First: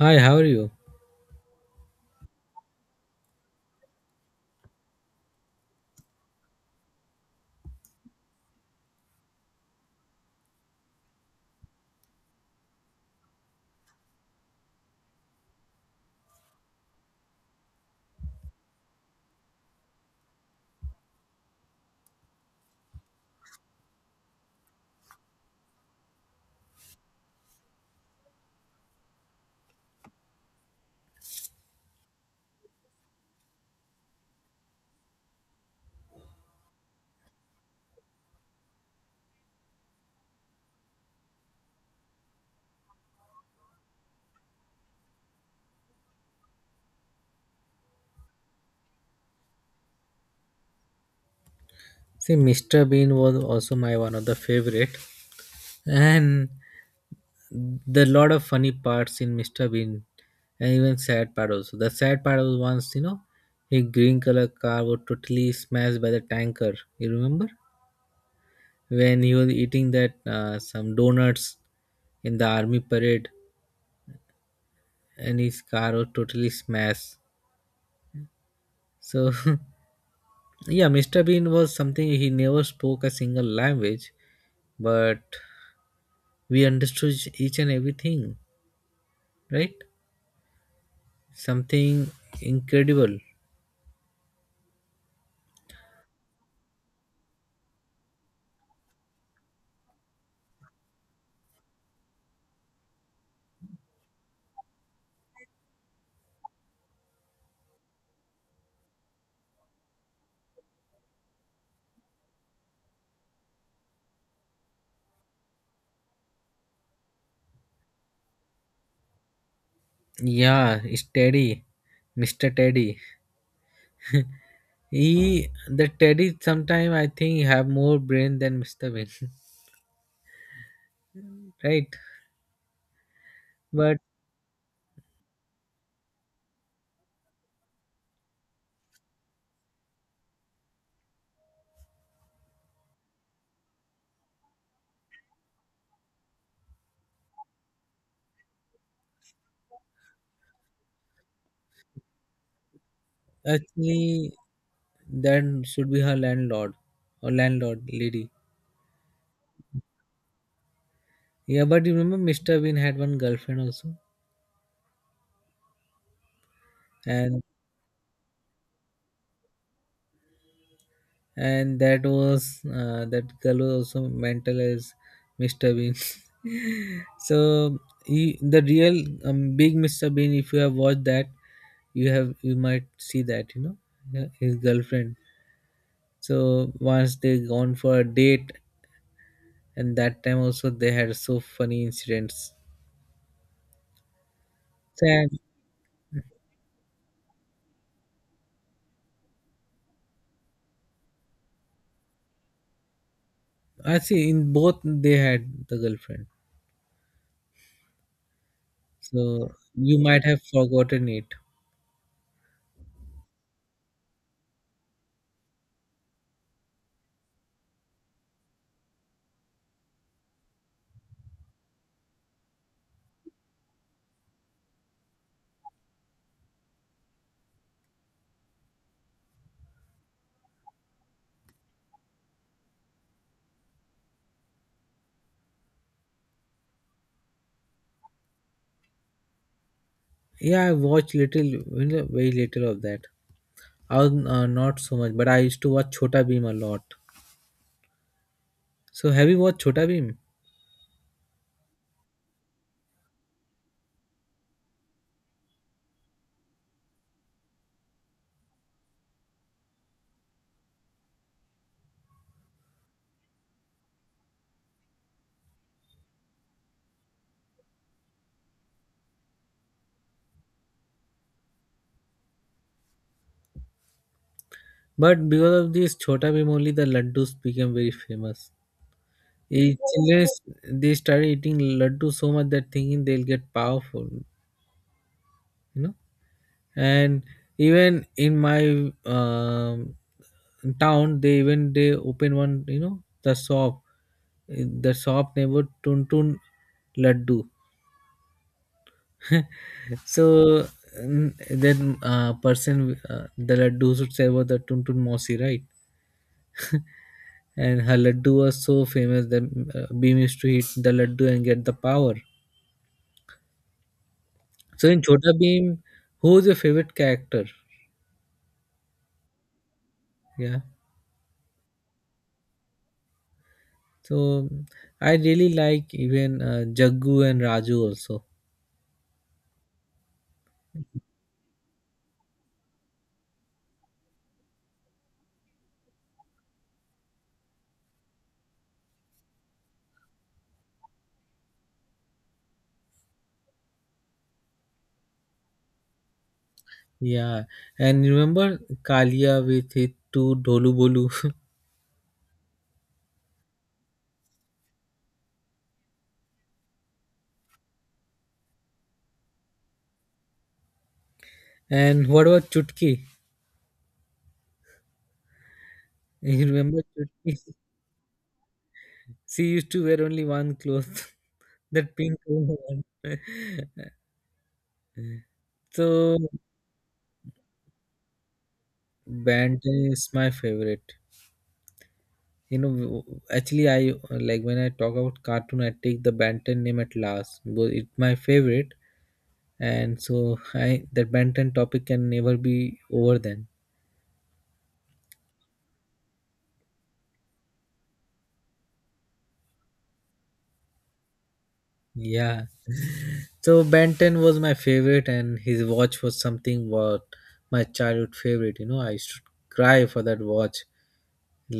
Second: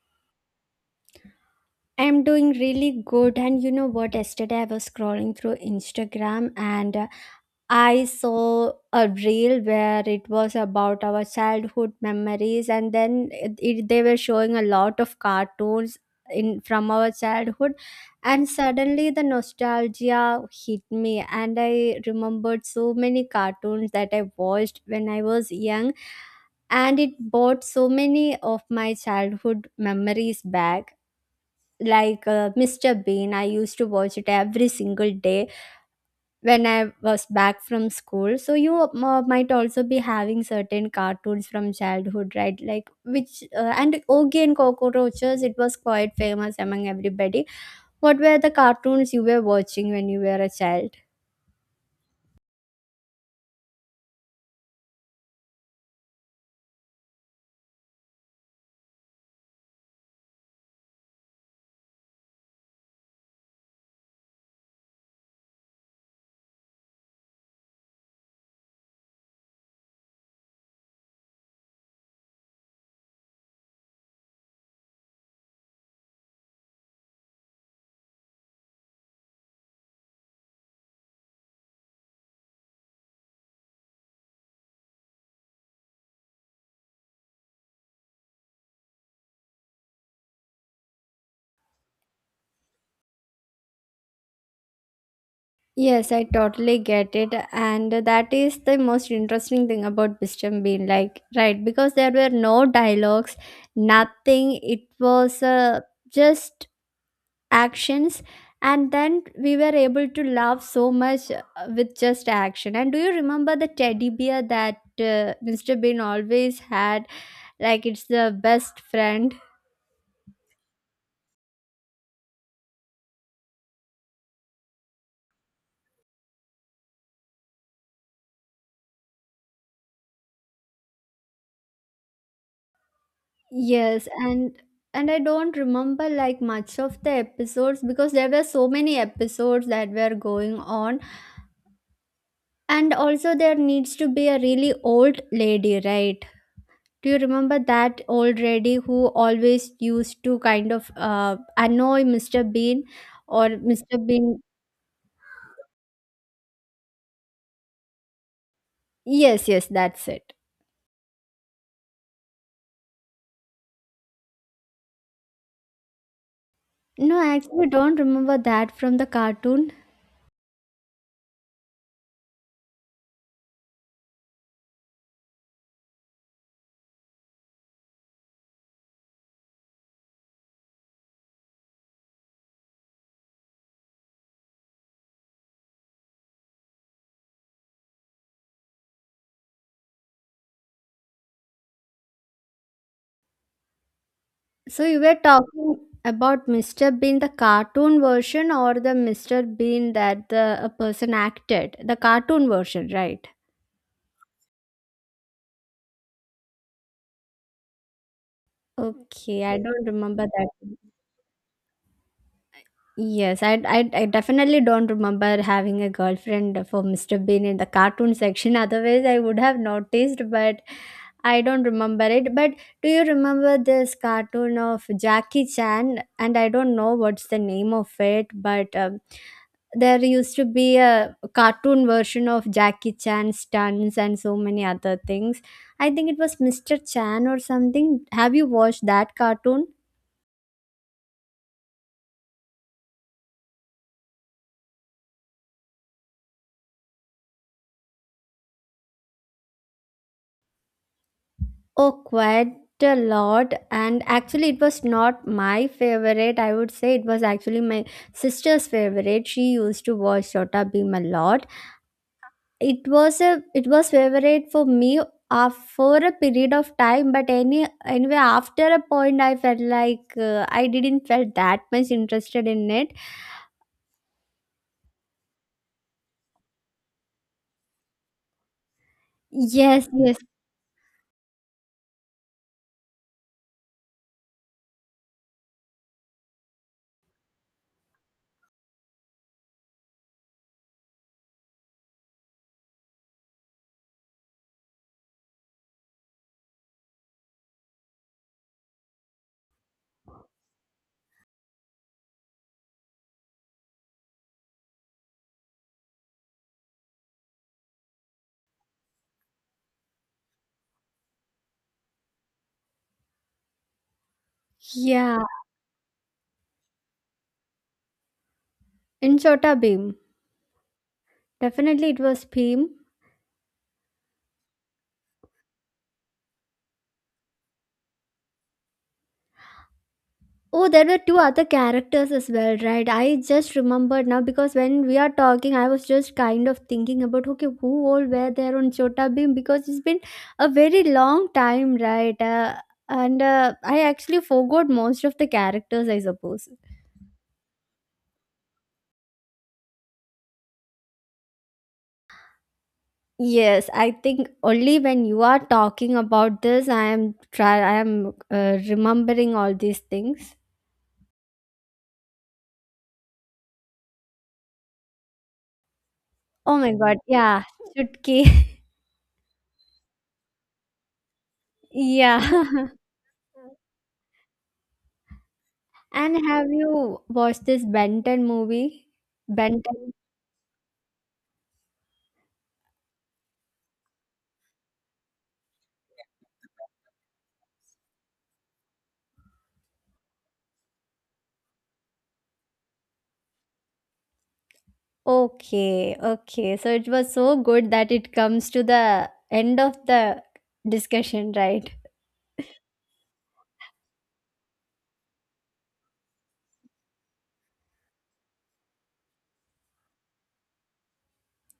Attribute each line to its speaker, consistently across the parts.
Speaker 1: Hi, how are you?
Speaker 2: I'm doing really good. And you know what? Yesterday I was scrolling through Instagram and I saw a reel where it was about our childhood memories, and then they were showing a lot of cartoons in from our childhood, and suddenly the nostalgia hit me, and I remembered so many cartoons that I watched when I was young, and it brought so many of my childhood memories back like Mr. Bean. I used to watch it every single day when I was back from school. So you might also be having certain cartoons from childhood, right? Like which and Ogie and Cockroaches. It was quite famous among everybody. What were the cartoons you were watching when you were a child?
Speaker 1: See, Mr. Bean was also my one of the favorite, and the lot of funny parts in Mr. Bean, and even sad part also. The sad part was once, you know, a green color car was totally smashed by the tanker. You remember when he was eating that some donuts in the army parade, and his car was totally smashed. So, yeah, Mr. Bean was something he never spoke a single language, but we understood each and everything, right? Something incredible.
Speaker 2: Yes, I totally get it. And that is the most interesting thing about Mr. Bean. Like, right, because there were no dialogues, nothing. It was just actions, and then we were able to laugh so much with just action. And do you remember the teddy bear that Mr. Bean always had, like it's the best friend?
Speaker 1: Yeah, it's Teddy, Mr. Teddy. He, the teddy sometime I think have more brain than Mr. Bean. Right? But
Speaker 2: Yes, and I don't remember like much of the episodes because there were so many episodes that were going on, and also there needs to be a really old lady, right? Do you remember that old lady who always used to kind of annoy Mr. Bean or Mr.
Speaker 1: actually
Speaker 2: Bean?
Speaker 1: that should be her landlord, or landlord lady.
Speaker 2: Yes, yes, that's it.
Speaker 1: Yeah, but you remember Mr. Bean had one girlfriend also.
Speaker 2: No, I
Speaker 1: and
Speaker 2: actually don't remember that from the cartoon.
Speaker 1: and that was that girl was also mental as Mr. Bean. So he, the real big Mr. Bean, if you have watched that, you have you might see that, you know, yeah, his girlfriend. So once they gone for a date, and that time also they had so funny incidents.
Speaker 2: So you were
Speaker 1: And
Speaker 2: talking about Mr. Bean, the cartoon version, or the Mr. Bean that the a person acted, the cartoon version, right?
Speaker 1: I see in both they had the girlfriend.
Speaker 2: Okay,
Speaker 1: So
Speaker 2: I don't
Speaker 1: you might
Speaker 2: remember
Speaker 1: have
Speaker 2: that.
Speaker 1: forgotten it.
Speaker 2: Yes, I definitely don't remember having a girlfriend for Mr. Bean in the cartoon section. Otherwise, I would have noticed, but I don't remember it. But do you remember this cartoon of Jackie Chan? And I don't know what's the name of it, but there used to be a cartoon version of Jackie Chan stunts and so many other things. I think it was Mr. Chan or something. Have you watched that cartoon?
Speaker 1: Yeah, I watched little, you know, very little of that. Not so much, but I used to watch Chota Bheem a lot. So have you watched Chota Bheem?
Speaker 2: Oh, quite a lot. And actually, it was not my favorite. I would say it was actually my sister's favorite. She used to watch Shota Beam a lot. It was a it was favorite for me for a period of time. But anyway, after a point, I felt like I didn't felt that much interested in it.
Speaker 1: But because of this Chota Bheem only the laddus became very famous. Eh,
Speaker 2: Yes, yes,
Speaker 1: children, they started eating laddu so much that thinking they'll get powerful, you know. And even in my town, they open one, you know, the shop. Eh, the shop neighbor Tuntun Laddu. So then person the laddu should say about the Tuntun Mosi, right? And her laddu was so famous that Beam used to eat the laddu and get the power. So in
Speaker 2: yeah.
Speaker 1: Chota Beam, who is your favorite character?
Speaker 2: In Shota Beam,
Speaker 1: Yeah.
Speaker 2: definitely it was Beam.
Speaker 1: So I really like even Jaggu and Raju also.
Speaker 2: Oh, there were two other characters as well, right? I just remembered now because when we are talking, I was just kind of thinking about okay, who all were there on Chota Bheem? Because it's been a very long time, right? And I actually forgot most of the characters, I suppose.
Speaker 1: Yeah. And you remember Kalia with his two Dholu Bolu.
Speaker 2: Yes, I think only when you are talking about this, I am remembering all these things.
Speaker 1: And what about Chutki? You
Speaker 2: Oh my
Speaker 1: remember
Speaker 2: god, yeah,
Speaker 1: Chutki?
Speaker 2: Chutki,
Speaker 1: She used to wear only one cloth. That pink
Speaker 2: yeah.
Speaker 1: one. So
Speaker 2: And have you watched this Benton movie?
Speaker 1: Band
Speaker 2: Benton.
Speaker 1: is my favorite. You know, actually, I like when I talk about cartoon, I take the Banten name at last. But it's my favorite, and so I that Banten topic can never be over. Then,
Speaker 2: Okay, okay. So it was so good that it comes to the end of the discussion, right?
Speaker 1: yeah. So Banten was my favorite, and his watch was something what my childhood favorite. You know, I used to cry for that watch,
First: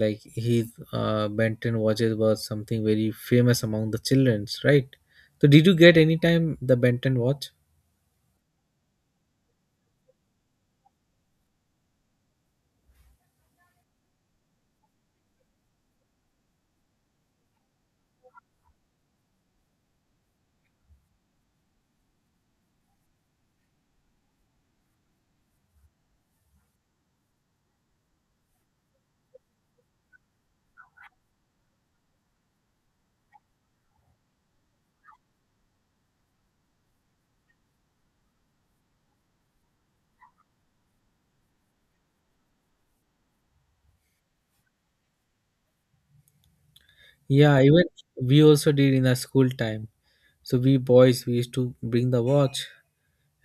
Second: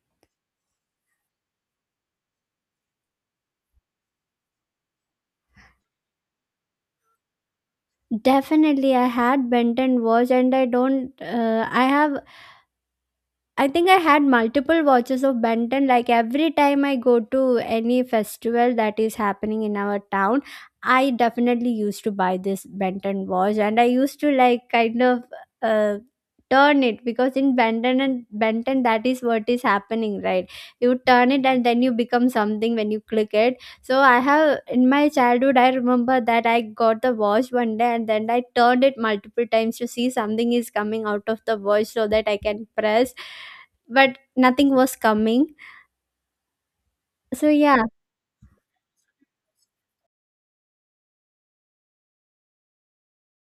Speaker 1: like his Benton watches was something very famous among the childrens, right? So did you get any time the Benton watch?
Speaker 2: Definitely, I had Benton watch, and I don't. I have I think I had multiple watches of Benton. Like every time I go to any festival that is happening in our town, I definitely used to buy this Benton watch, and I used to like kind of uh, turn it because in Benton and Benton that is what is happening, right? You turn it and then you become something when you click it. So I have in my childhood I remember that I got the watch one day and then I turned it multiple times to see something is coming out of the watch so that I can press, but nothing was coming. So
Speaker 1: Yeah,
Speaker 2: yeah,
Speaker 1: even we also did in our school time. So we boys we used to bring the watch,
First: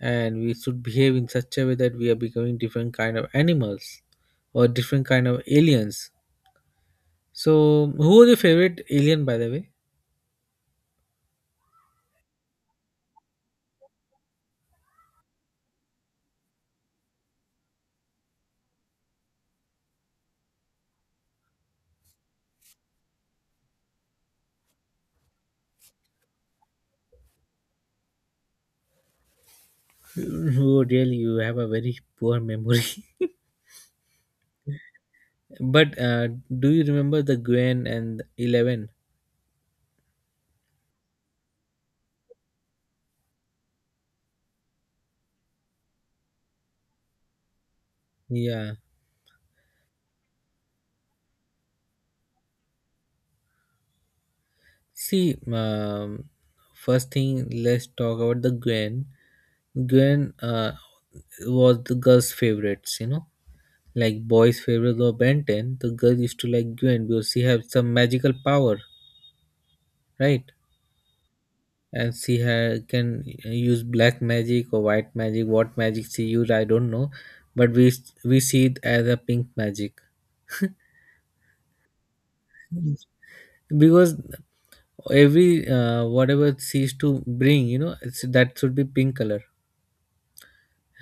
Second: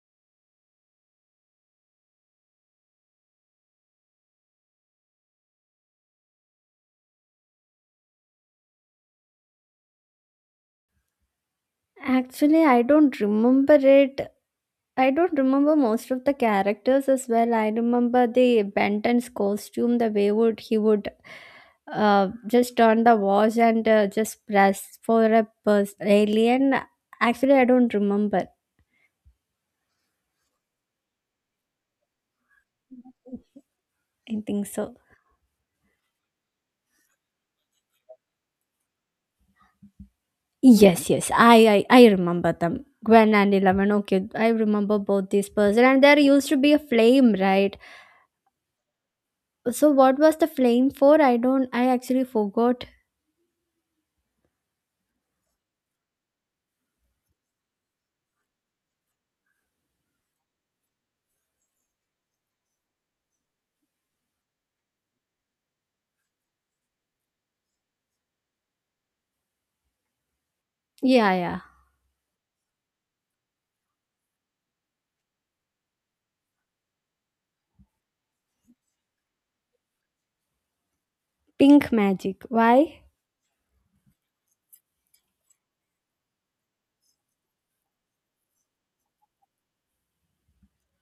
Speaker 1: and we should behave in such a way that we are becoming different kind of animals or different kind of aliens. So who was your favorite alien, by the way?
Speaker 2: actually I don't remember it. I don't remember most of the characters as well. I remember the Benton's costume, the way would he would just turn the watch and just press for a alien. Actually, I don't remember.
Speaker 1: Oh, really, you have a very poor memory.
Speaker 2: I think so.
Speaker 1: But do you remember the Gwen and Eleven?
Speaker 2: Yes, yes, I remember them. Gwen and 11. Okay, I remember both these person. And there used to be a flame, right?
Speaker 1: Yeah.
Speaker 2: So what was the flame for? I don't. I actually forgot.
Speaker 1: See, first thing, let's talk about the Gwen. Gwen was the girls' favorites, you know, like boys' favorites were Ben 10. The girls used to like Gwen because she had some magical power, right?
Speaker 2: Yeah, yeah.
Speaker 1: And she had, can use black magic or white magic. What magic she used, I don't know, but we see it as a pink magic.
Speaker 2: Pink magic. Why?
Speaker 1: Yes. Because every whatever she used to bring, you know, it's, that should be pink color,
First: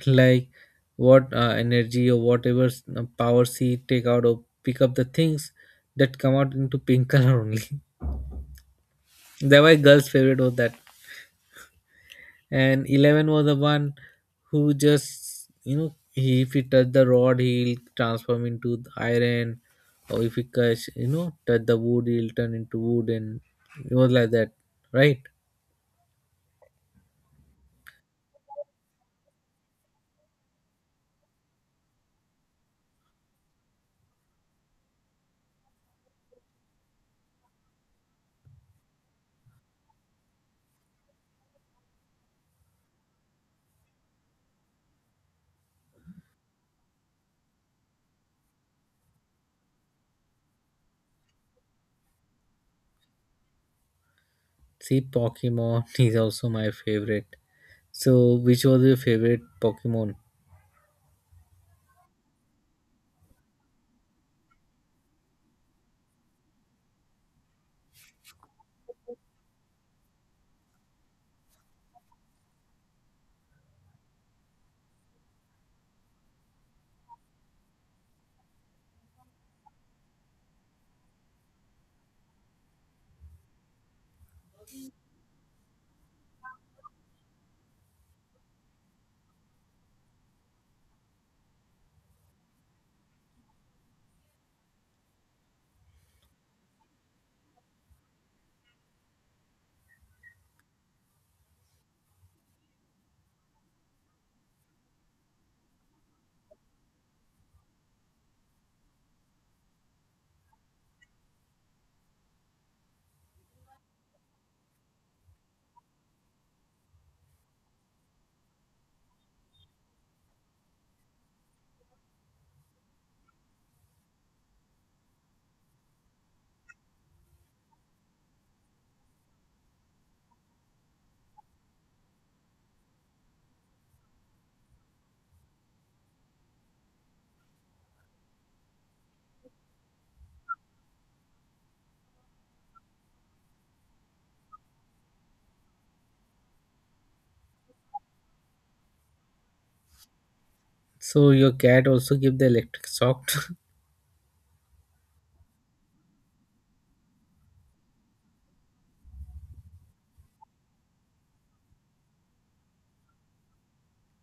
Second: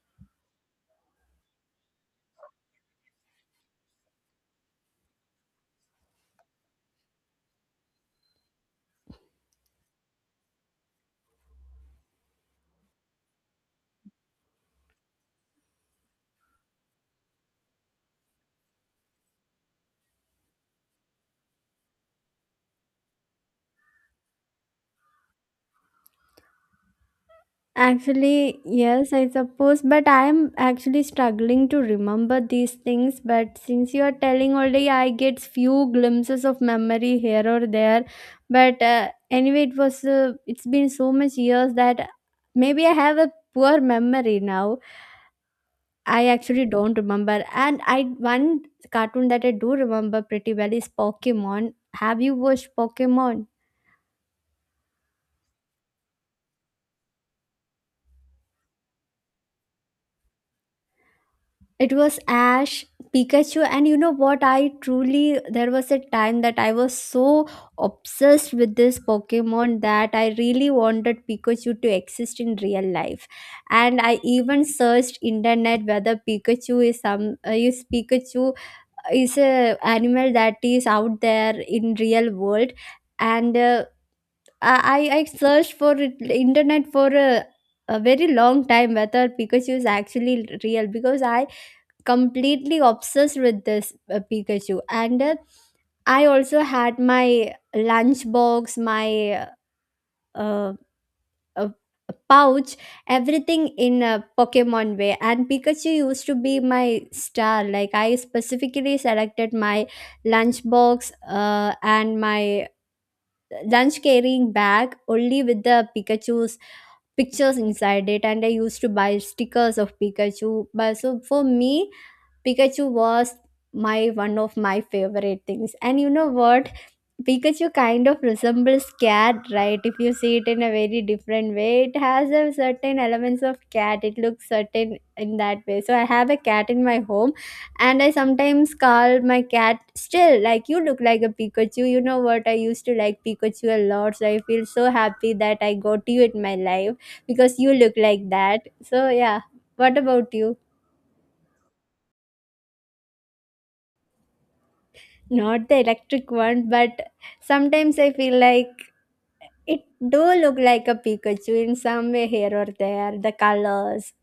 Speaker 1: like what energy or whatever power she take out or pick up the things, that come out into pink color only. That why girls' favorite was that. And Eleven was the one who, just you know, he if he touch the rod he'll transform into the iron, or if he catch you know touch the wood he'll turn into wood, and it was like that, right?
Speaker 2: Actually, yes, I suppose, but I am actually struggling to remember these things. But since you are telling already, I get few glimpses of memory here or there. But anyway, it was it's been so much years that maybe I have a poor memory now. I actually don't remember. And I one cartoon that I do remember pretty well is Pokemon. Have you watched Pokemon?
Speaker 1: See, Pokemon is also my favorite. So, which was your favorite Pokemon?
Speaker 2: It was Ash, Pikachu, and you know what? I truly, there was a time that I was so obsessed with this Pokemon that I really wanted Pikachu to exist in real life. And I even searched internet whether Pikachu is Pikachu is a animal that is out there in real world. And I searched for it, internet for a very long time whether Pikachu is actually real because I completely obsessed with this Pikachu. And I also had my lunchbox, my uh, uh, pouch, everything in a Pokemon way. And Pikachu used to be my star. Like I specifically selected my lunchbox and my lunch carrying bag only with the Pikachu's pictures inside it, and I used to buy stickers of Pikachu. But so for me Pikachu was my one of my favorite things. And you know what? Pikachu kind of resembles cat, right? If you see it in a very different way, it has a certain elements of cat. It looks certain in that way. So I have a cat in my home and I sometimes call my cat still like you look like a Pikachu. You know what? I used to like Pikachu a lot. So I feel so happy that I got you in my life because you look like that. So yeah. What about you?
Speaker 1: So your cat also give the electric shock.
Speaker 2: Not the electric one, but sometimes I feel like it do look like a Pikachu in some way here or there. The colors.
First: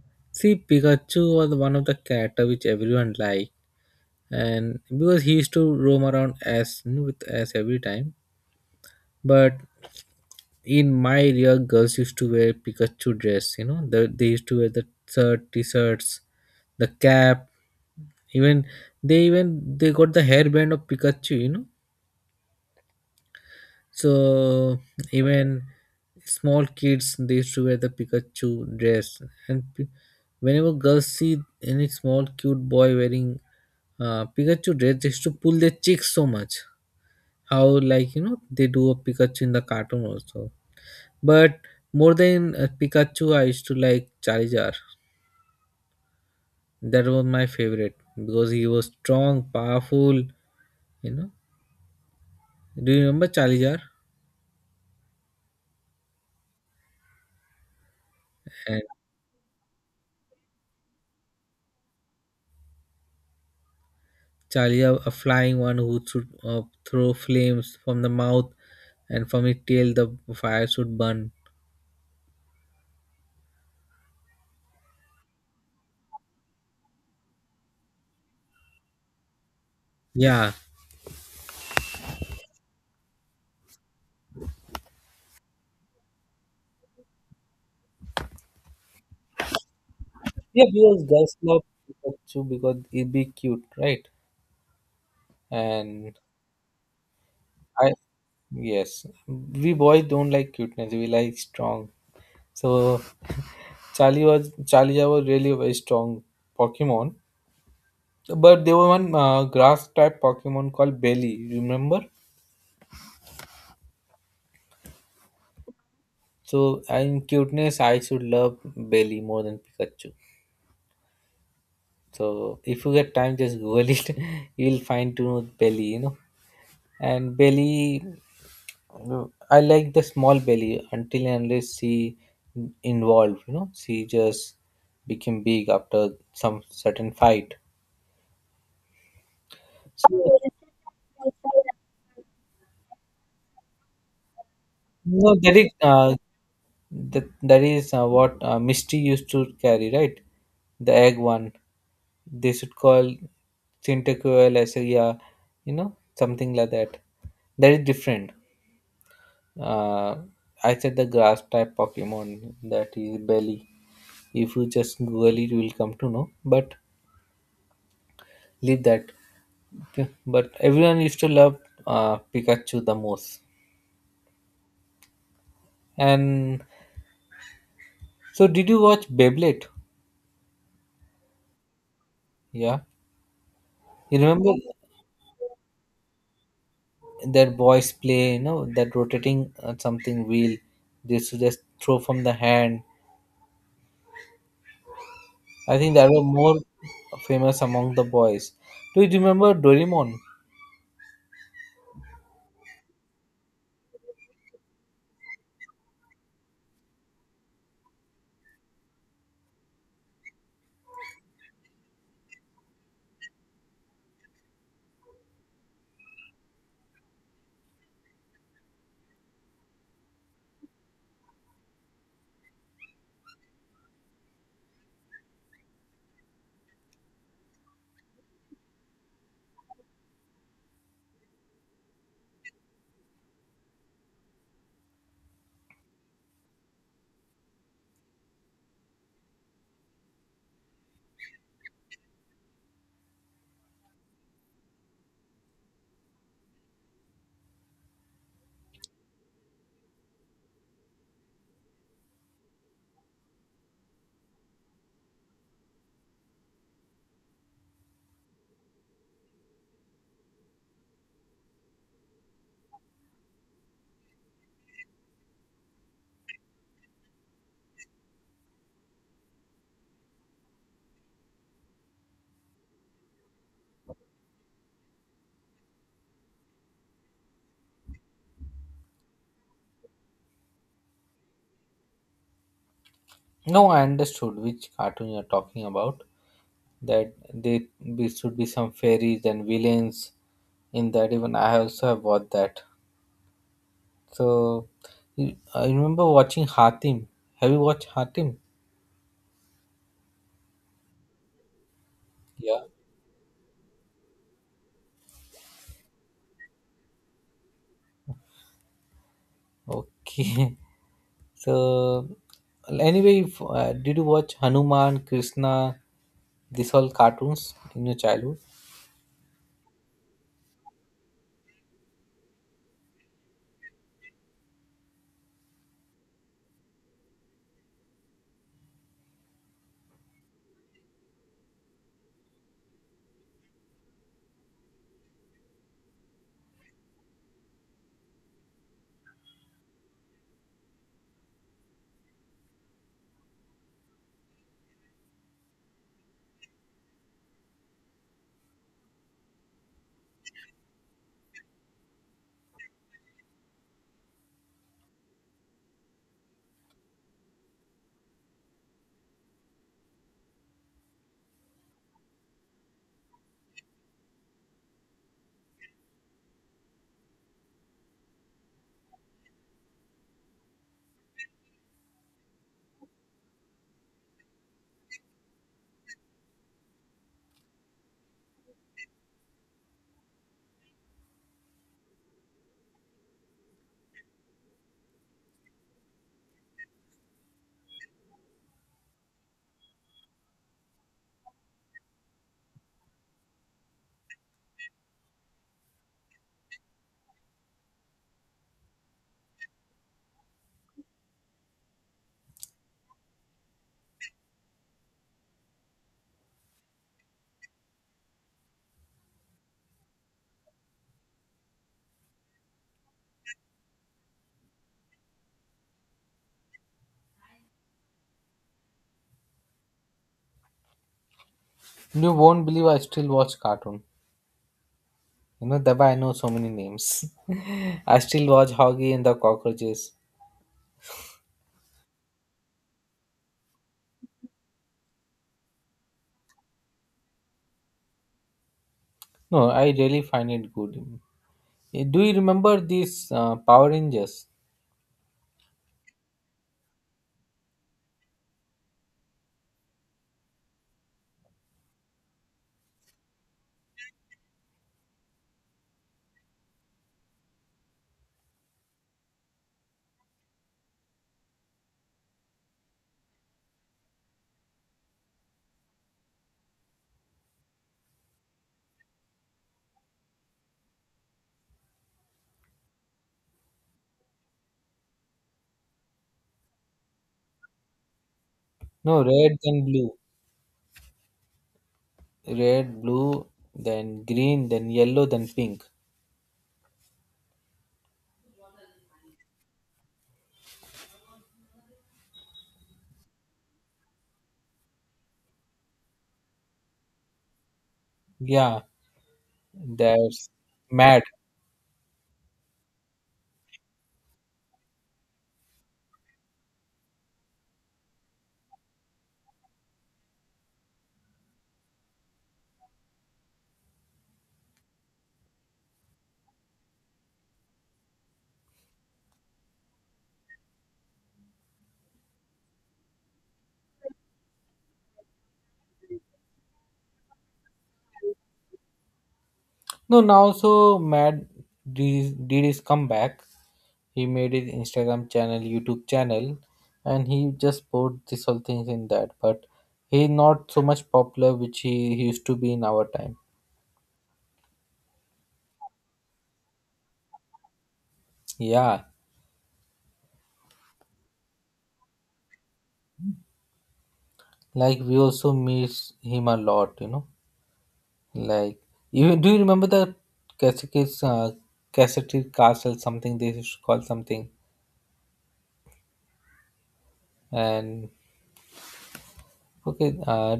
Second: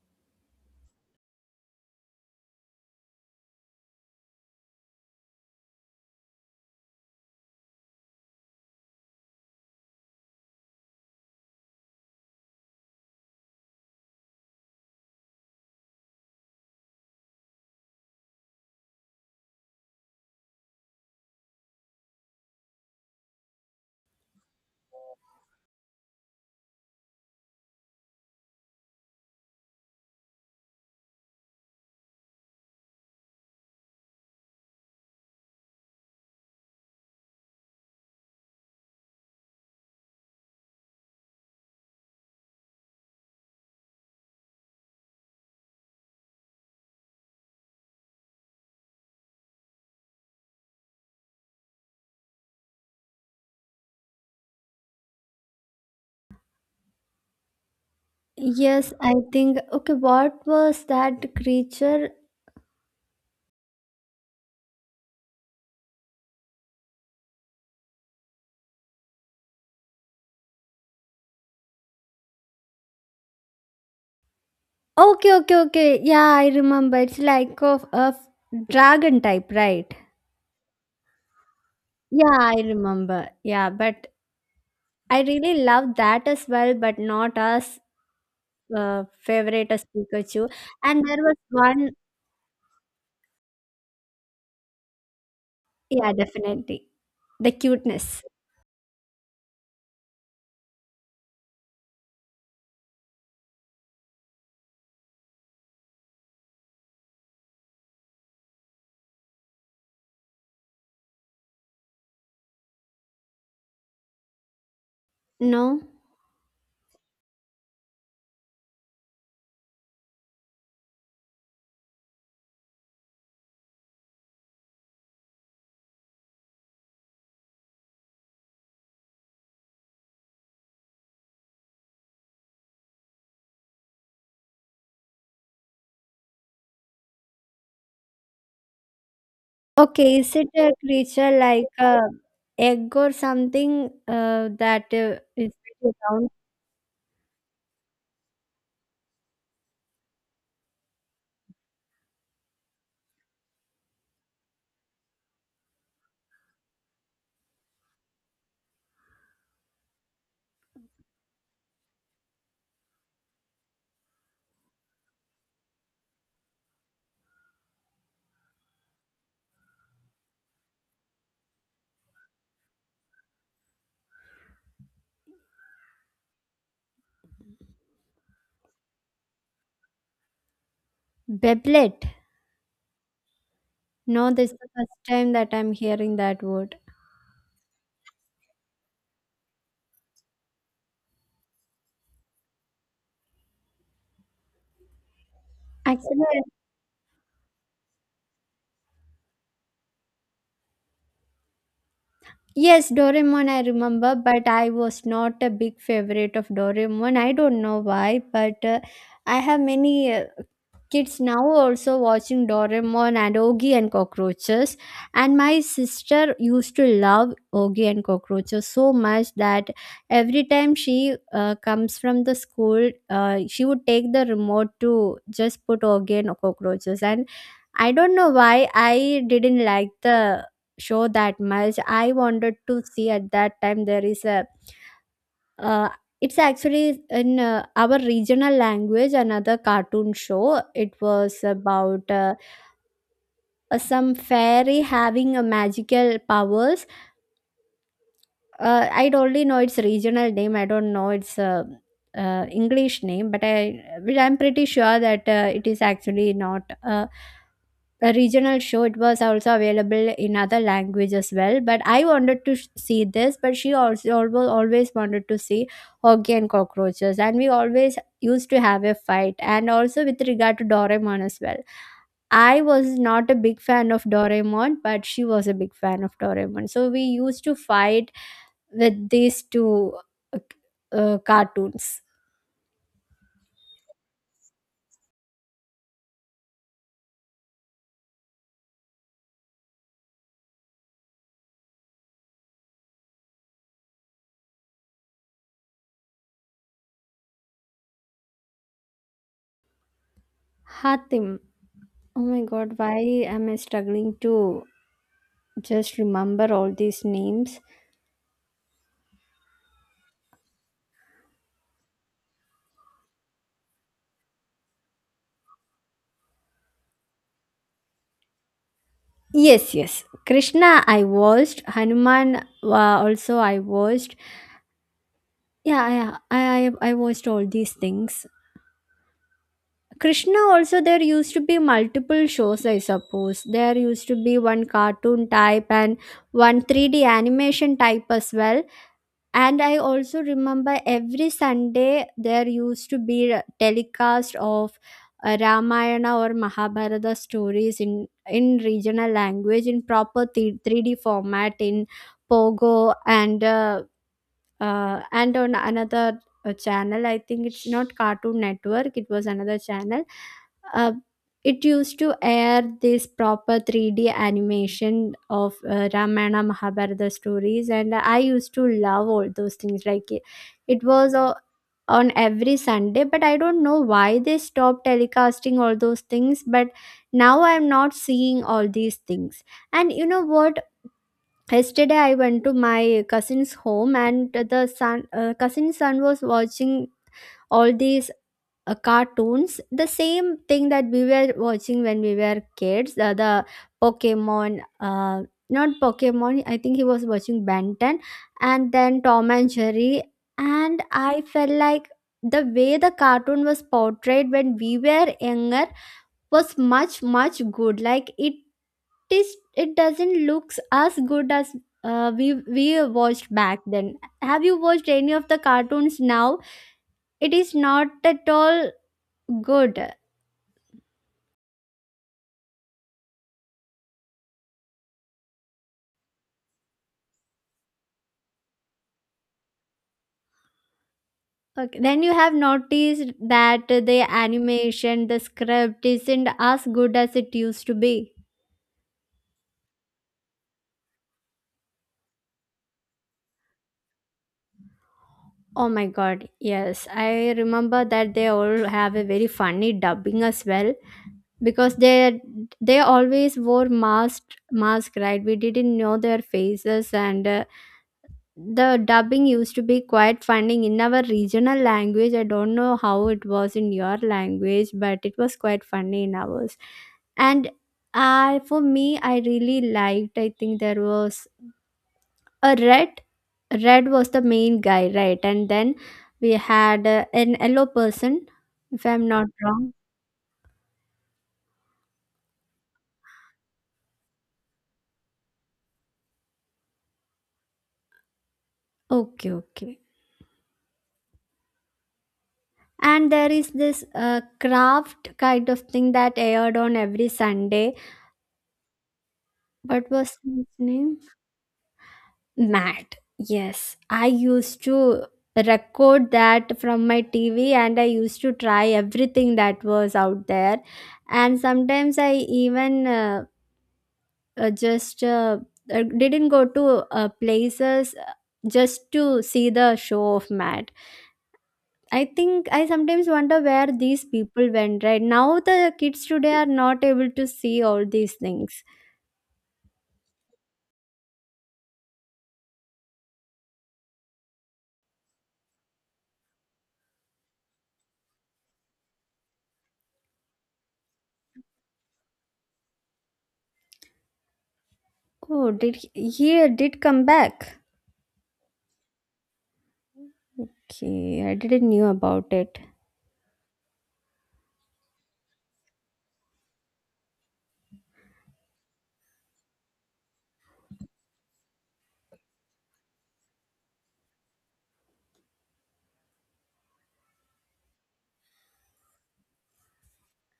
Speaker 1: See, Pikachu was one of the character which everyone liked, and because he used to roam around as with as every time. But in my area, girls used to wear Pikachu dress. You know, they used to wear the shirt, t-shirts, the cap. Even they got the hairband of Pikachu, you know. So even small kids they used to wear the Pikachu dress, and whenever girls see any small cute boy wearing Pikachu dress, they used to pull their cheeks so much. How like you know they do a Pikachu in the cartoon also. But more than Pikachu, I used to like Charizard. That was my favorite because he was strong, powerful. You know, do you remember Charizard?
Speaker 2: Yes, I think. Okay, what was that creature?
Speaker 1: Charlie, a flying one who should throw flames from the mouth, and from its tail, the fire should burn.
Speaker 2: Okay, okay, okay. Yeah, I remember. It's like of a dragon type, right?
Speaker 1: Yeah,
Speaker 2: Yeah, I remember. Yeah, but I really love that as well, but not as favorite as Pikachu.
Speaker 1: yeah, because
Speaker 2: And there was
Speaker 1: guys love
Speaker 2: one,
Speaker 1: Pikachu because it be cute, right?
Speaker 2: yeah,
Speaker 1: And
Speaker 2: definitely the
Speaker 1: I
Speaker 2: cuteness.
Speaker 1: yes, we boys don't like cuteness. We like strong. So Charlie was really a very strong Pokemon. But there was one grass type Pokemon called Belly. Remember?
Speaker 2: No,
Speaker 1: So in cuteness, I should love Belly more than Pikachu. So if you get time, just Google it. You'll find to know Belly, you know. And Belly, I like the small Belly until and unless she involved, you know. She just became big after some certain fight.
Speaker 2: okay, is
Speaker 1: So
Speaker 2: it a creature like a egg or something that
Speaker 1: no,
Speaker 2: is
Speaker 1: that is
Speaker 2: very round?
Speaker 1: that is what Misty used to carry, right? The egg one. They should call Chintacuel as a, yeah, you know, something like that. That is different. Uh, I said the grass type Pokemon that is Belly. If you just Google it, you will come to know. But leave that. Okay. But everyone used to love Pikachu the most. And so, did you watch Beyblade?
Speaker 2: Beblet.
Speaker 1: Yeah, you
Speaker 2: No,
Speaker 1: remember
Speaker 2: this is the first time that I'm hearing that word.
Speaker 1: that boys play, you know, that rotating something wheel. They used to just throw from the hand. I think that was
Speaker 2: Actually,
Speaker 1: more famous among the boys. Do you remember Doraemon?
Speaker 2: yes, Doraemon I remember, but I was not a big favorite of Doraemon. I don't know why, but I have many. Kids now also watching Doraemon and Ogi and Cockroaches. And my sister used to love Ogi and Cockroaches so much that every time she comes from the school, she would take the remote to just put Ogi and Cockroaches. And I don't know why I didn't like the show that much. I wanted to see at that time there is a uh, it's actually in our regional language, another cartoon show. It was about some fairy having a magical powers. I only know its regional name, I don't know its English name, but I'm pretty sure that it is actually not a regional show. It was also available in other language as well, but I wanted to see this. But she also always, always wanted to see hockey and cockroaches, and we always used to have a fight, and also with regard to Doraemon as well. I was not a big fan of Doraemon, but she was a big fan of Doraemon. So we used to fight with these two uh, cartoons.
Speaker 1: No, I understood which cartoon you're talking about. That there be, should be some fairies and villains in that. Even I also have watched that. So I remember watching Hatim. Have you watched Hatim?
Speaker 2: Hatim. Oh my
Speaker 1: Yeah.
Speaker 2: god, why am I struggling to just remember all these names?
Speaker 1: Okay. So anyway, if, did you watch Hanuman, Krishna, these all cartoons in your childhood?
Speaker 2: Yes, yes. Krishna, I watched. Hanuman, also I watched. Yeah, I watched all these things. Krishna, also there used to be multiple shows, I suppose. There used to be one cartoon type and one 3D animation type as well. And I also remember every Sunday there used to be a telecast of Ramayana or Mahabharata stories in regional language in proper 3D format in Pogo and on another channel. I think it's not Cartoon Network, it was another channel. uh, it used to air this proper 3D animation of Ramayana Mahabharata stories, and I used to love all those things like it was On every Sunday, but I don't know why they stopped telecasting all those things. But now I'm not seeing all these things. And you know what, yesterday I went to my cousin's home and the son cousin's son was watching all these cartoons, the same thing that we were watching when we were kids. The pokemon not Pokemon, I think he was watching Benton, and then Tom and Jerry. And I felt like the way the cartoon was portrayed when we were younger was much much good. It doesn't looks as good as we watched back then. Have you watched any of the cartoons now? It is not at all good.
Speaker 1: You won't believe I still watch cartoon. You know, that why I know so many names. I still watch Hoggy and the Cockroaches.
Speaker 2: Okay, then you have noticed that the animation, the script isn't as good as it used to be.
Speaker 1: No, I really find it good. Eh, do you remember these Power Rangers?
Speaker 2: Oh my god, yes, I remember that. They all have a very funny dubbing as well, because they always wore mask, right? We didn't know their faces. And the dubbing used to be quite funny in our regional language. I don't know how it was in your language, but it was quite funny in ours. And for me, I really liked. I think there was a red. Red was the main guy, right? And then we had an yellow person, if
Speaker 1: No,
Speaker 2: I'm not
Speaker 1: red then
Speaker 2: wrong.
Speaker 1: blue, red, blue, then green, then yellow, then pink.
Speaker 2: Okay, okay. And there is this craft kind of thing that aired on every Sunday.
Speaker 1: Yeah,
Speaker 2: What was
Speaker 1: that's
Speaker 2: his name?
Speaker 1: Mad.
Speaker 2: Mad, yes, I used to record that from my TV and I used to try everything that was out there. And sometimes I even just didn't go to places, just to see the show of Mad. I think I sometimes wonder where these people went, right? Now the kids today are not able to see all these things.
Speaker 1: No, now also Mad did his comeback. He made his Instagram channel, YouTube channel, and he just put this whole things in that. But he not so much popular, which he used to be in our time.
Speaker 2: Oh, he did come back?
Speaker 1: Yeah,
Speaker 2: Okay, I didn't knew about it.
Speaker 1: like we also miss him a lot, you know. Like, you do you remember the Cascades, Cassette Castle, something they used to call something? And okay,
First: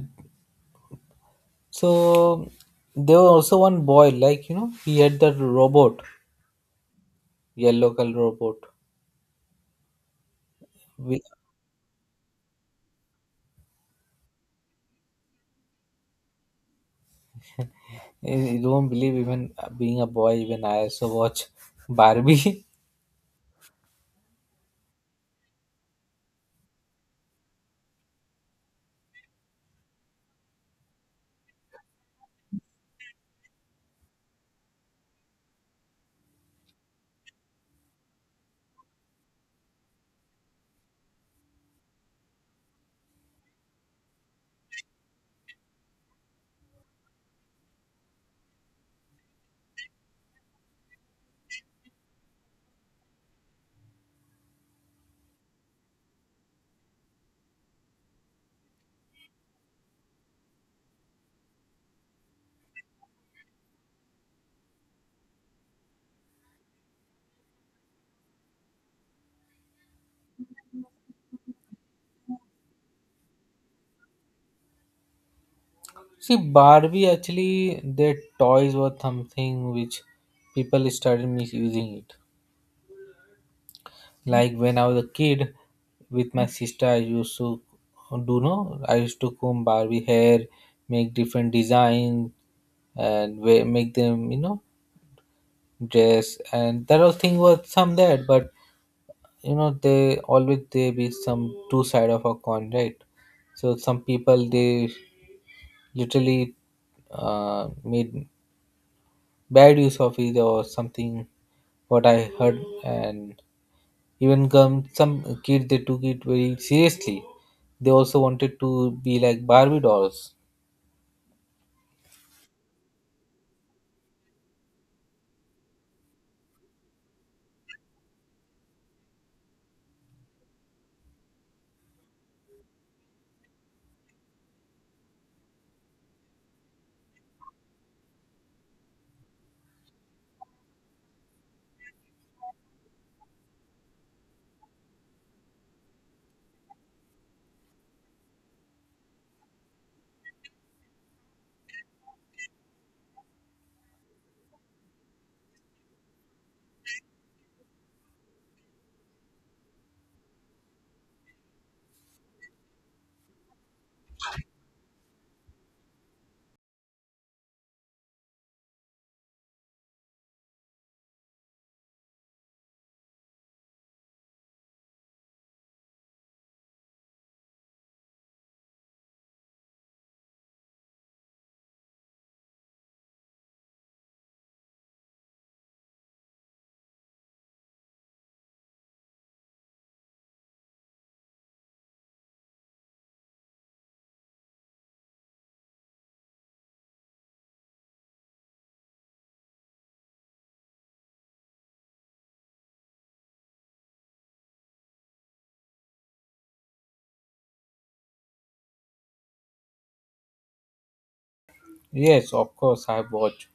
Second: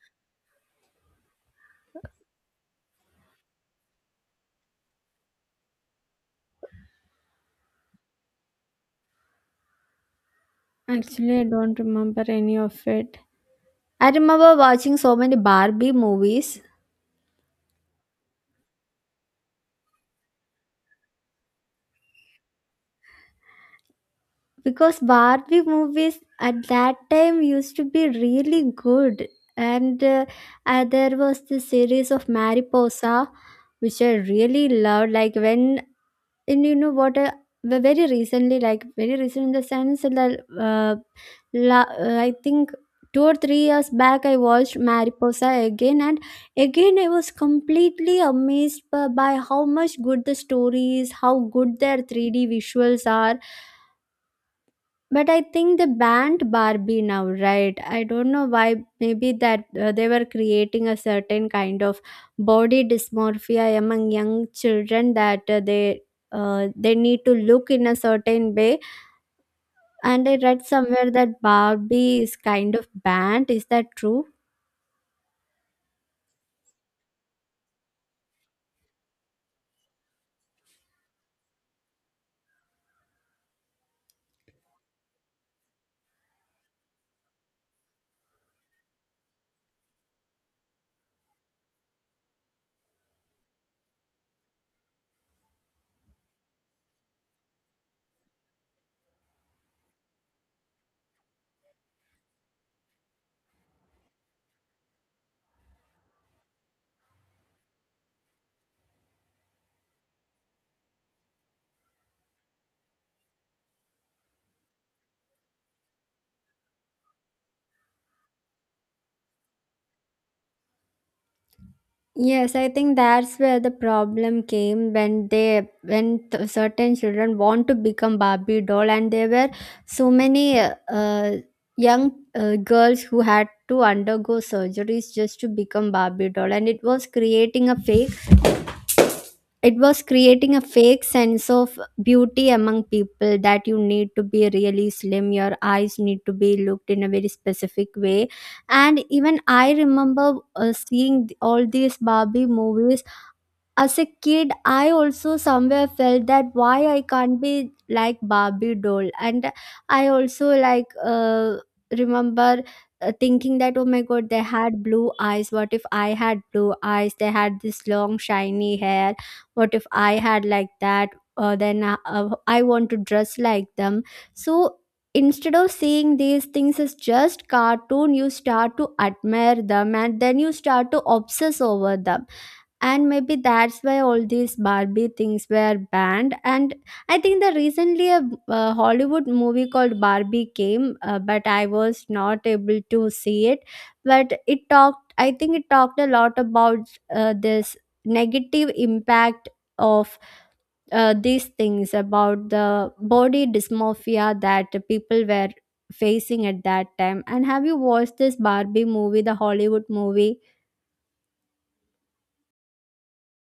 Speaker 1: so there was also one boy, like you know, he had that robot, yellow color robot. We,
Speaker 2: Actually, I don't remember any of it. I remember watching so many Barbie movies
Speaker 1: you don't believe even being a boy, even I also watch Barbie.
Speaker 2: because Barbie movies at that time used to be really good. And there was the series of Mariposa, which I really loved. Like when And you know what? Very recently, like very recent in the sense that I think 2 or 3 years back, I watched Mariposa again, and again I was completely amazed by how much good the story is, how good their 3D visuals are. But I think they banned Barbie now, right? I don't know why. Maybe that they were creating a certain kind of body dysmorphia among young children, that they need to look in a certain way. And I read somewhere that Barbie is kind of banned. Is that true?
Speaker 1: See, Barbie actually their toys were something which people started misusing it. Like when I was a kid with my sister, I used to do no, I used to comb Barbie hair, make different designs, and make them, you know, dress. And that whole thing was some that, but you know they always they be some two side of a coin, right? So some people they literally made bad use of it or something. What I heard and even come some kid they took it very seriously. They also wanted to be like Barbie dolls.
Speaker 2: Yes, I think that's where the problem came, when certain children want to become Barbie doll, and there were so many young girls who had to undergo surgeries just to become Barbie doll, and it was creating a fake. It was creating a fake sense of beauty among people, that you need to be really slim, your eyes need to be looked in a very specific way. And even I remember seeing all these Barbie movies as a kid. I also somewhere felt that why I can't be like Barbie doll. And I also like remember thinking that, oh my god, they had blue eyes. What if I had blue eyes? They had this long shiny hair, what if I had like that? Then I want to dress like them. So instead of seeing these things as just cartoon, you start to admire them, and then you start to obsess over them. And maybe that's why all these Barbie things were banned. And I think that recently a Hollywood movie called Barbie came, but I was not able to see it. But it talked, I think it talked a lot about this negative impact of these things about the body dysmorphia that people were facing at that time. And have you watched this Barbie movie, the Hollywood movie?
Speaker 1: Yes, of course I have watched.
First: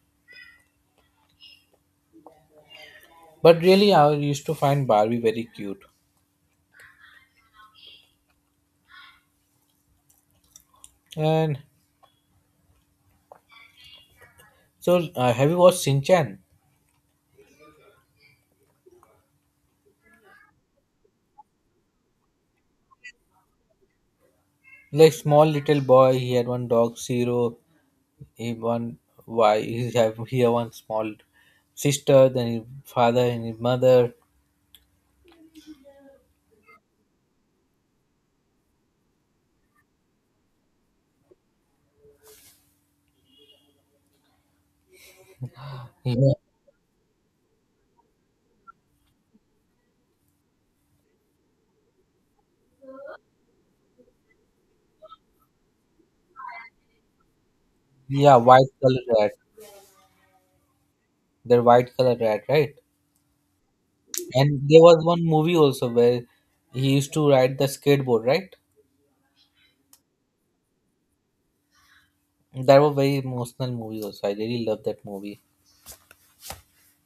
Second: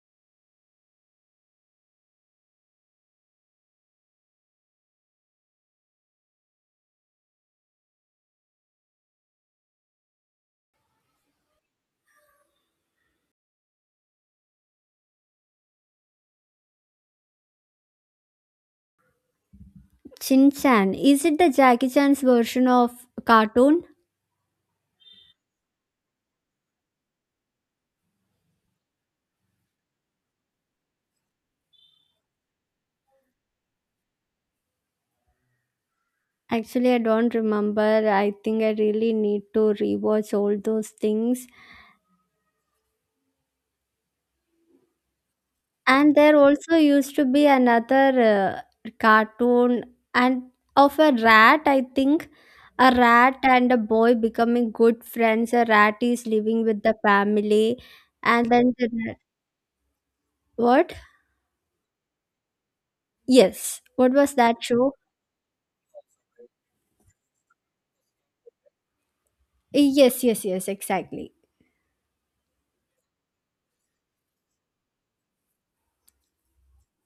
Speaker 1: But really, I used to find Barbie very cute. And so, have you watched Shinchan?
Speaker 2: Chin Chan. Is it the Jackie Chan's version of cartoon?
Speaker 1: Like small little boy, he had one dog, Zero. He one why he have he had one small sister, then his father and his mother.
Speaker 2: Actually, I don't remember. I think I really need to rewatch all those things.
Speaker 1: He
Speaker 2: And
Speaker 1: had-
Speaker 2: there also used to be another cartoon, and of a rat, I think. A rat and a boy becoming good friends. A rat is living with the family.
Speaker 1: yeah,
Speaker 2: And
Speaker 1: white
Speaker 2: then the
Speaker 1: color
Speaker 2: rat.
Speaker 1: rat.
Speaker 2: What?
Speaker 1: They're white color rat, right?
Speaker 2: Yes. What was
Speaker 1: And
Speaker 2: that
Speaker 1: there
Speaker 2: show?
Speaker 1: was one movie also where he used to ride the skateboard, right?
Speaker 2: Yes, yes, yes, exactly.
Speaker 1: That was very emotional movie also. I really love that movie.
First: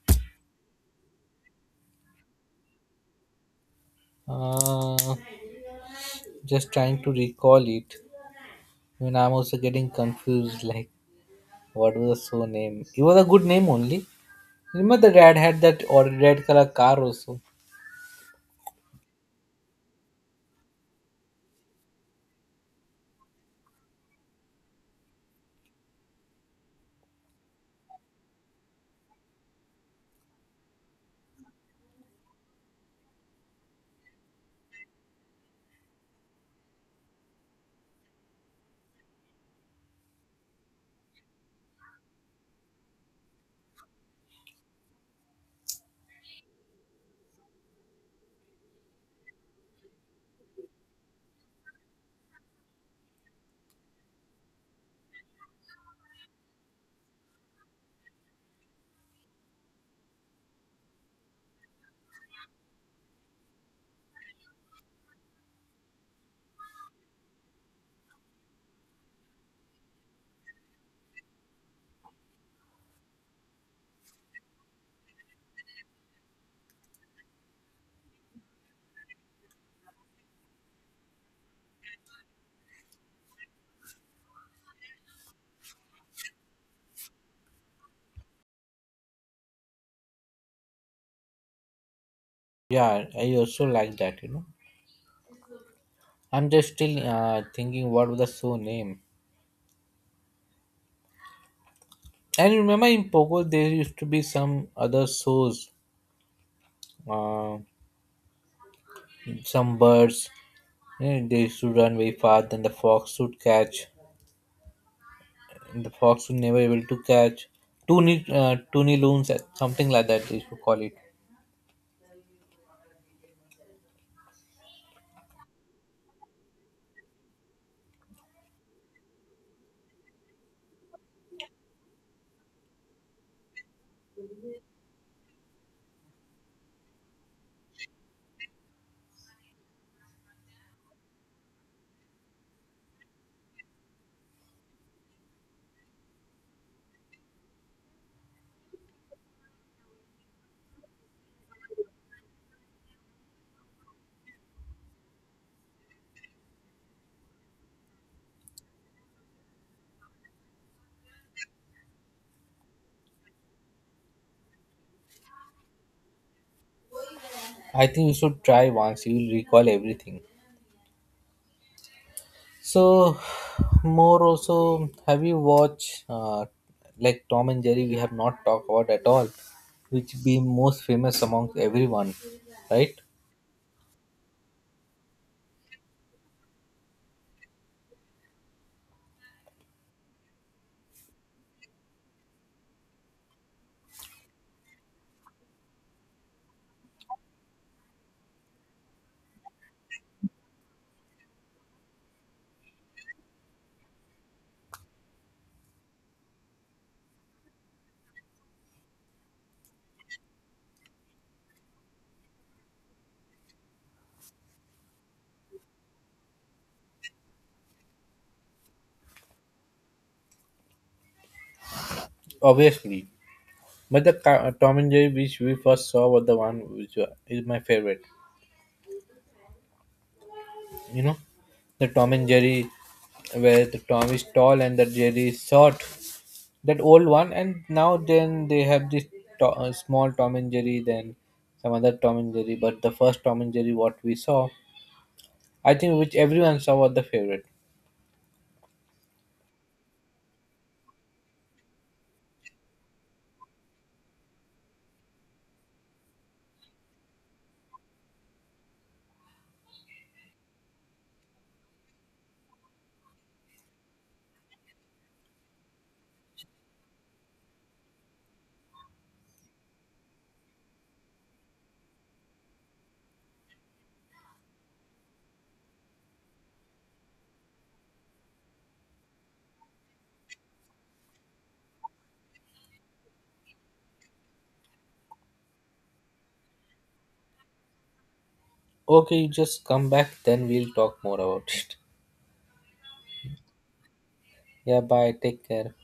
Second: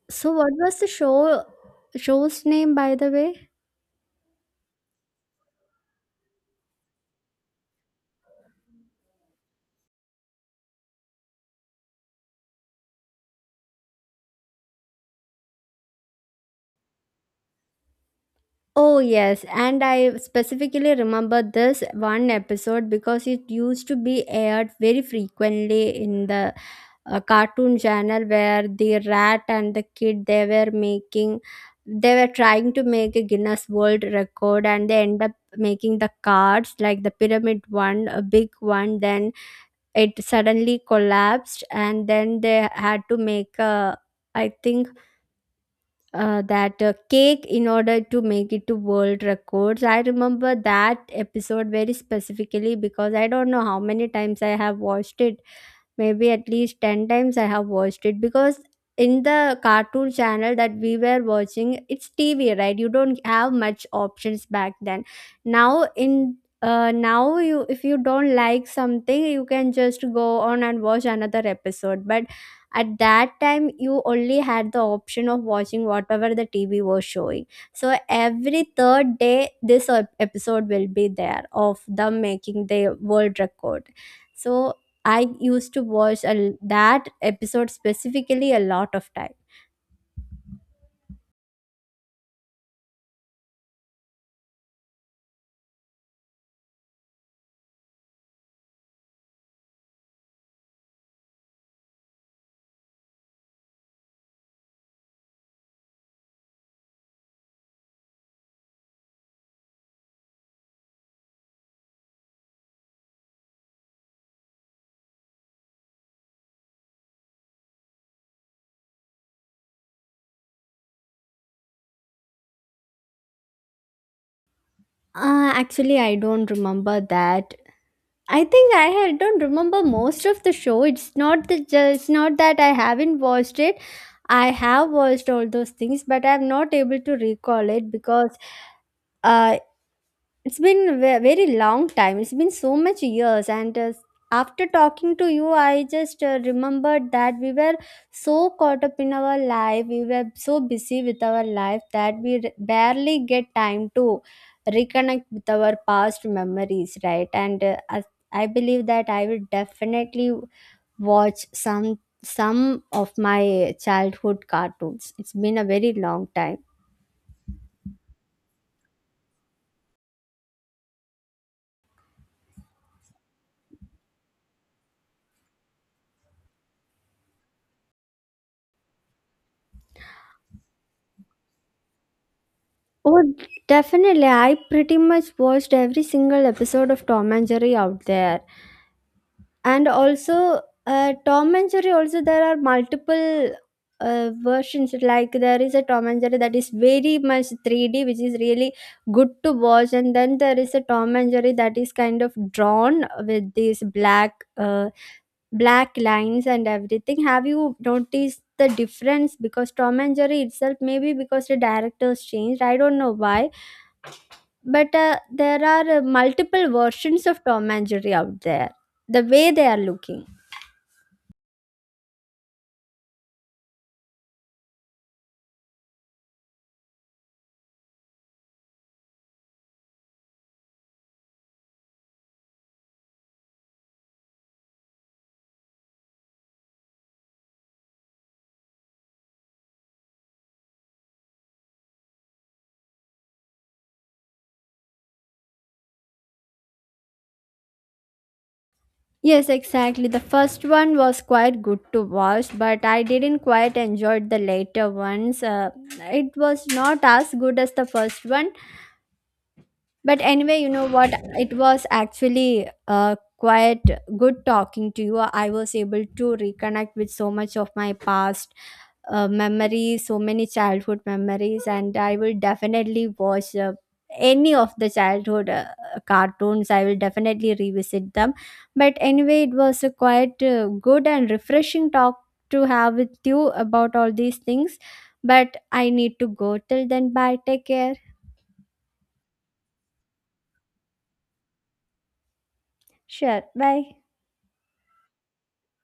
Speaker 2: So what was the show's name, by the way?
Speaker 1: Uh, just trying to recall it. Even I'm also getting confused. Like, what was the show name? It was a good name only. Remember the dad had that or red color car also.
Speaker 2: Oh yes, and I specifically remember this one episode because it used to be aired very frequently in the cartoon channel, where the rat and the kid they were trying to make a Guinness World Record, and they end up making the cards like the pyramid one, a big one. Then it suddenly collapsed, and then they had to make a, I think that cake in order to make it to world records. I remember that episode very specifically because I don't know how many times I have watched it, maybe at least 10 times I have watched it. Because in the cartoon channel that we were watching, it's TV, right? You don't have much options back then. now in Now you, if you don't like something, you can just go on and watch another episode. But at that time you only had the option of watching whatever the TV was showing. So every third day this episode will be there, of them making the world record. So I used to watch that episode specifically a lot of time.
Speaker 1: Yeah, I also like that. You know, I'm just still thinking what was the show name. And you remember in Pogo there used to be some other shows, uh, some birds. Eh, they should run very fast, then the fox should catch. The fox should never able to catch. Toonie, toonie loons, something like that they should call it.
Speaker 2: Actually, I don't remember that. I think I don't remember most of the show. It's not it's not that I haven't watched it. I have watched all those things, but I'm not able to recall it because uh, it's been a very long time. It's been so much years. And after talking to you, I just remembered that we were so caught up in our life. We were so busy with our life that we barely get time to reconnect with our past memories, right? And I believe that I will definitely watch some of my childhood cartoons. It's been a very long time.
Speaker 1: I think you should try once. You will recall everything. So, more also, have you watched like Tom and Jerry? We have not talked about at all, which be most famous amongst everyone, right?
Speaker 2: Oh, definitely. I pretty much watched every single episode of Tom and Jerry out there. And also, Tom and Jerry, also, there are multiple versions. Like, there is a Tom and Jerry that is very much 3D, which is really good to watch. And then there is a Tom and Jerry that is kind of drawn with these black. Black lines and everything. Have you noticed the difference? Because Tom and Jerry itself, maybe because the directors changed, I don't know why. But there are multiple versions of Tom and Jerry out there, the way they are looking.
Speaker 1: Obviously, but the Tom and Jerry which we first saw was the one which is my favorite. You know, the Tom and Jerry where the Tom is tall and the Jerry is short, that old one, and now then they have this small Tom and Jerry, then some other Tom and Jerry, but the first Tom and Jerry what we saw, I think which everyone saw, was the favorite.
Speaker 2: Yes, exactly. The first one was quite good to watch, but I didn't quite enjoy the later ones. It was not as good as the first one. But anyway, you know what? It was actually quite good talking to you. I was able to reconnect with so much of my past memories, so many childhood memories. And I will definitely watch any of the childhood cartoons. I will definitely revisit them. But anyway, it was a quite good and refreshing talk to have with you about all these things. But I need to go. Till then, bye. Take care.
Speaker 1: Okay, you just come back then we'll talk more about it.
Speaker 2: Sure. Bye.
Speaker 1: Yeah, bye, take care.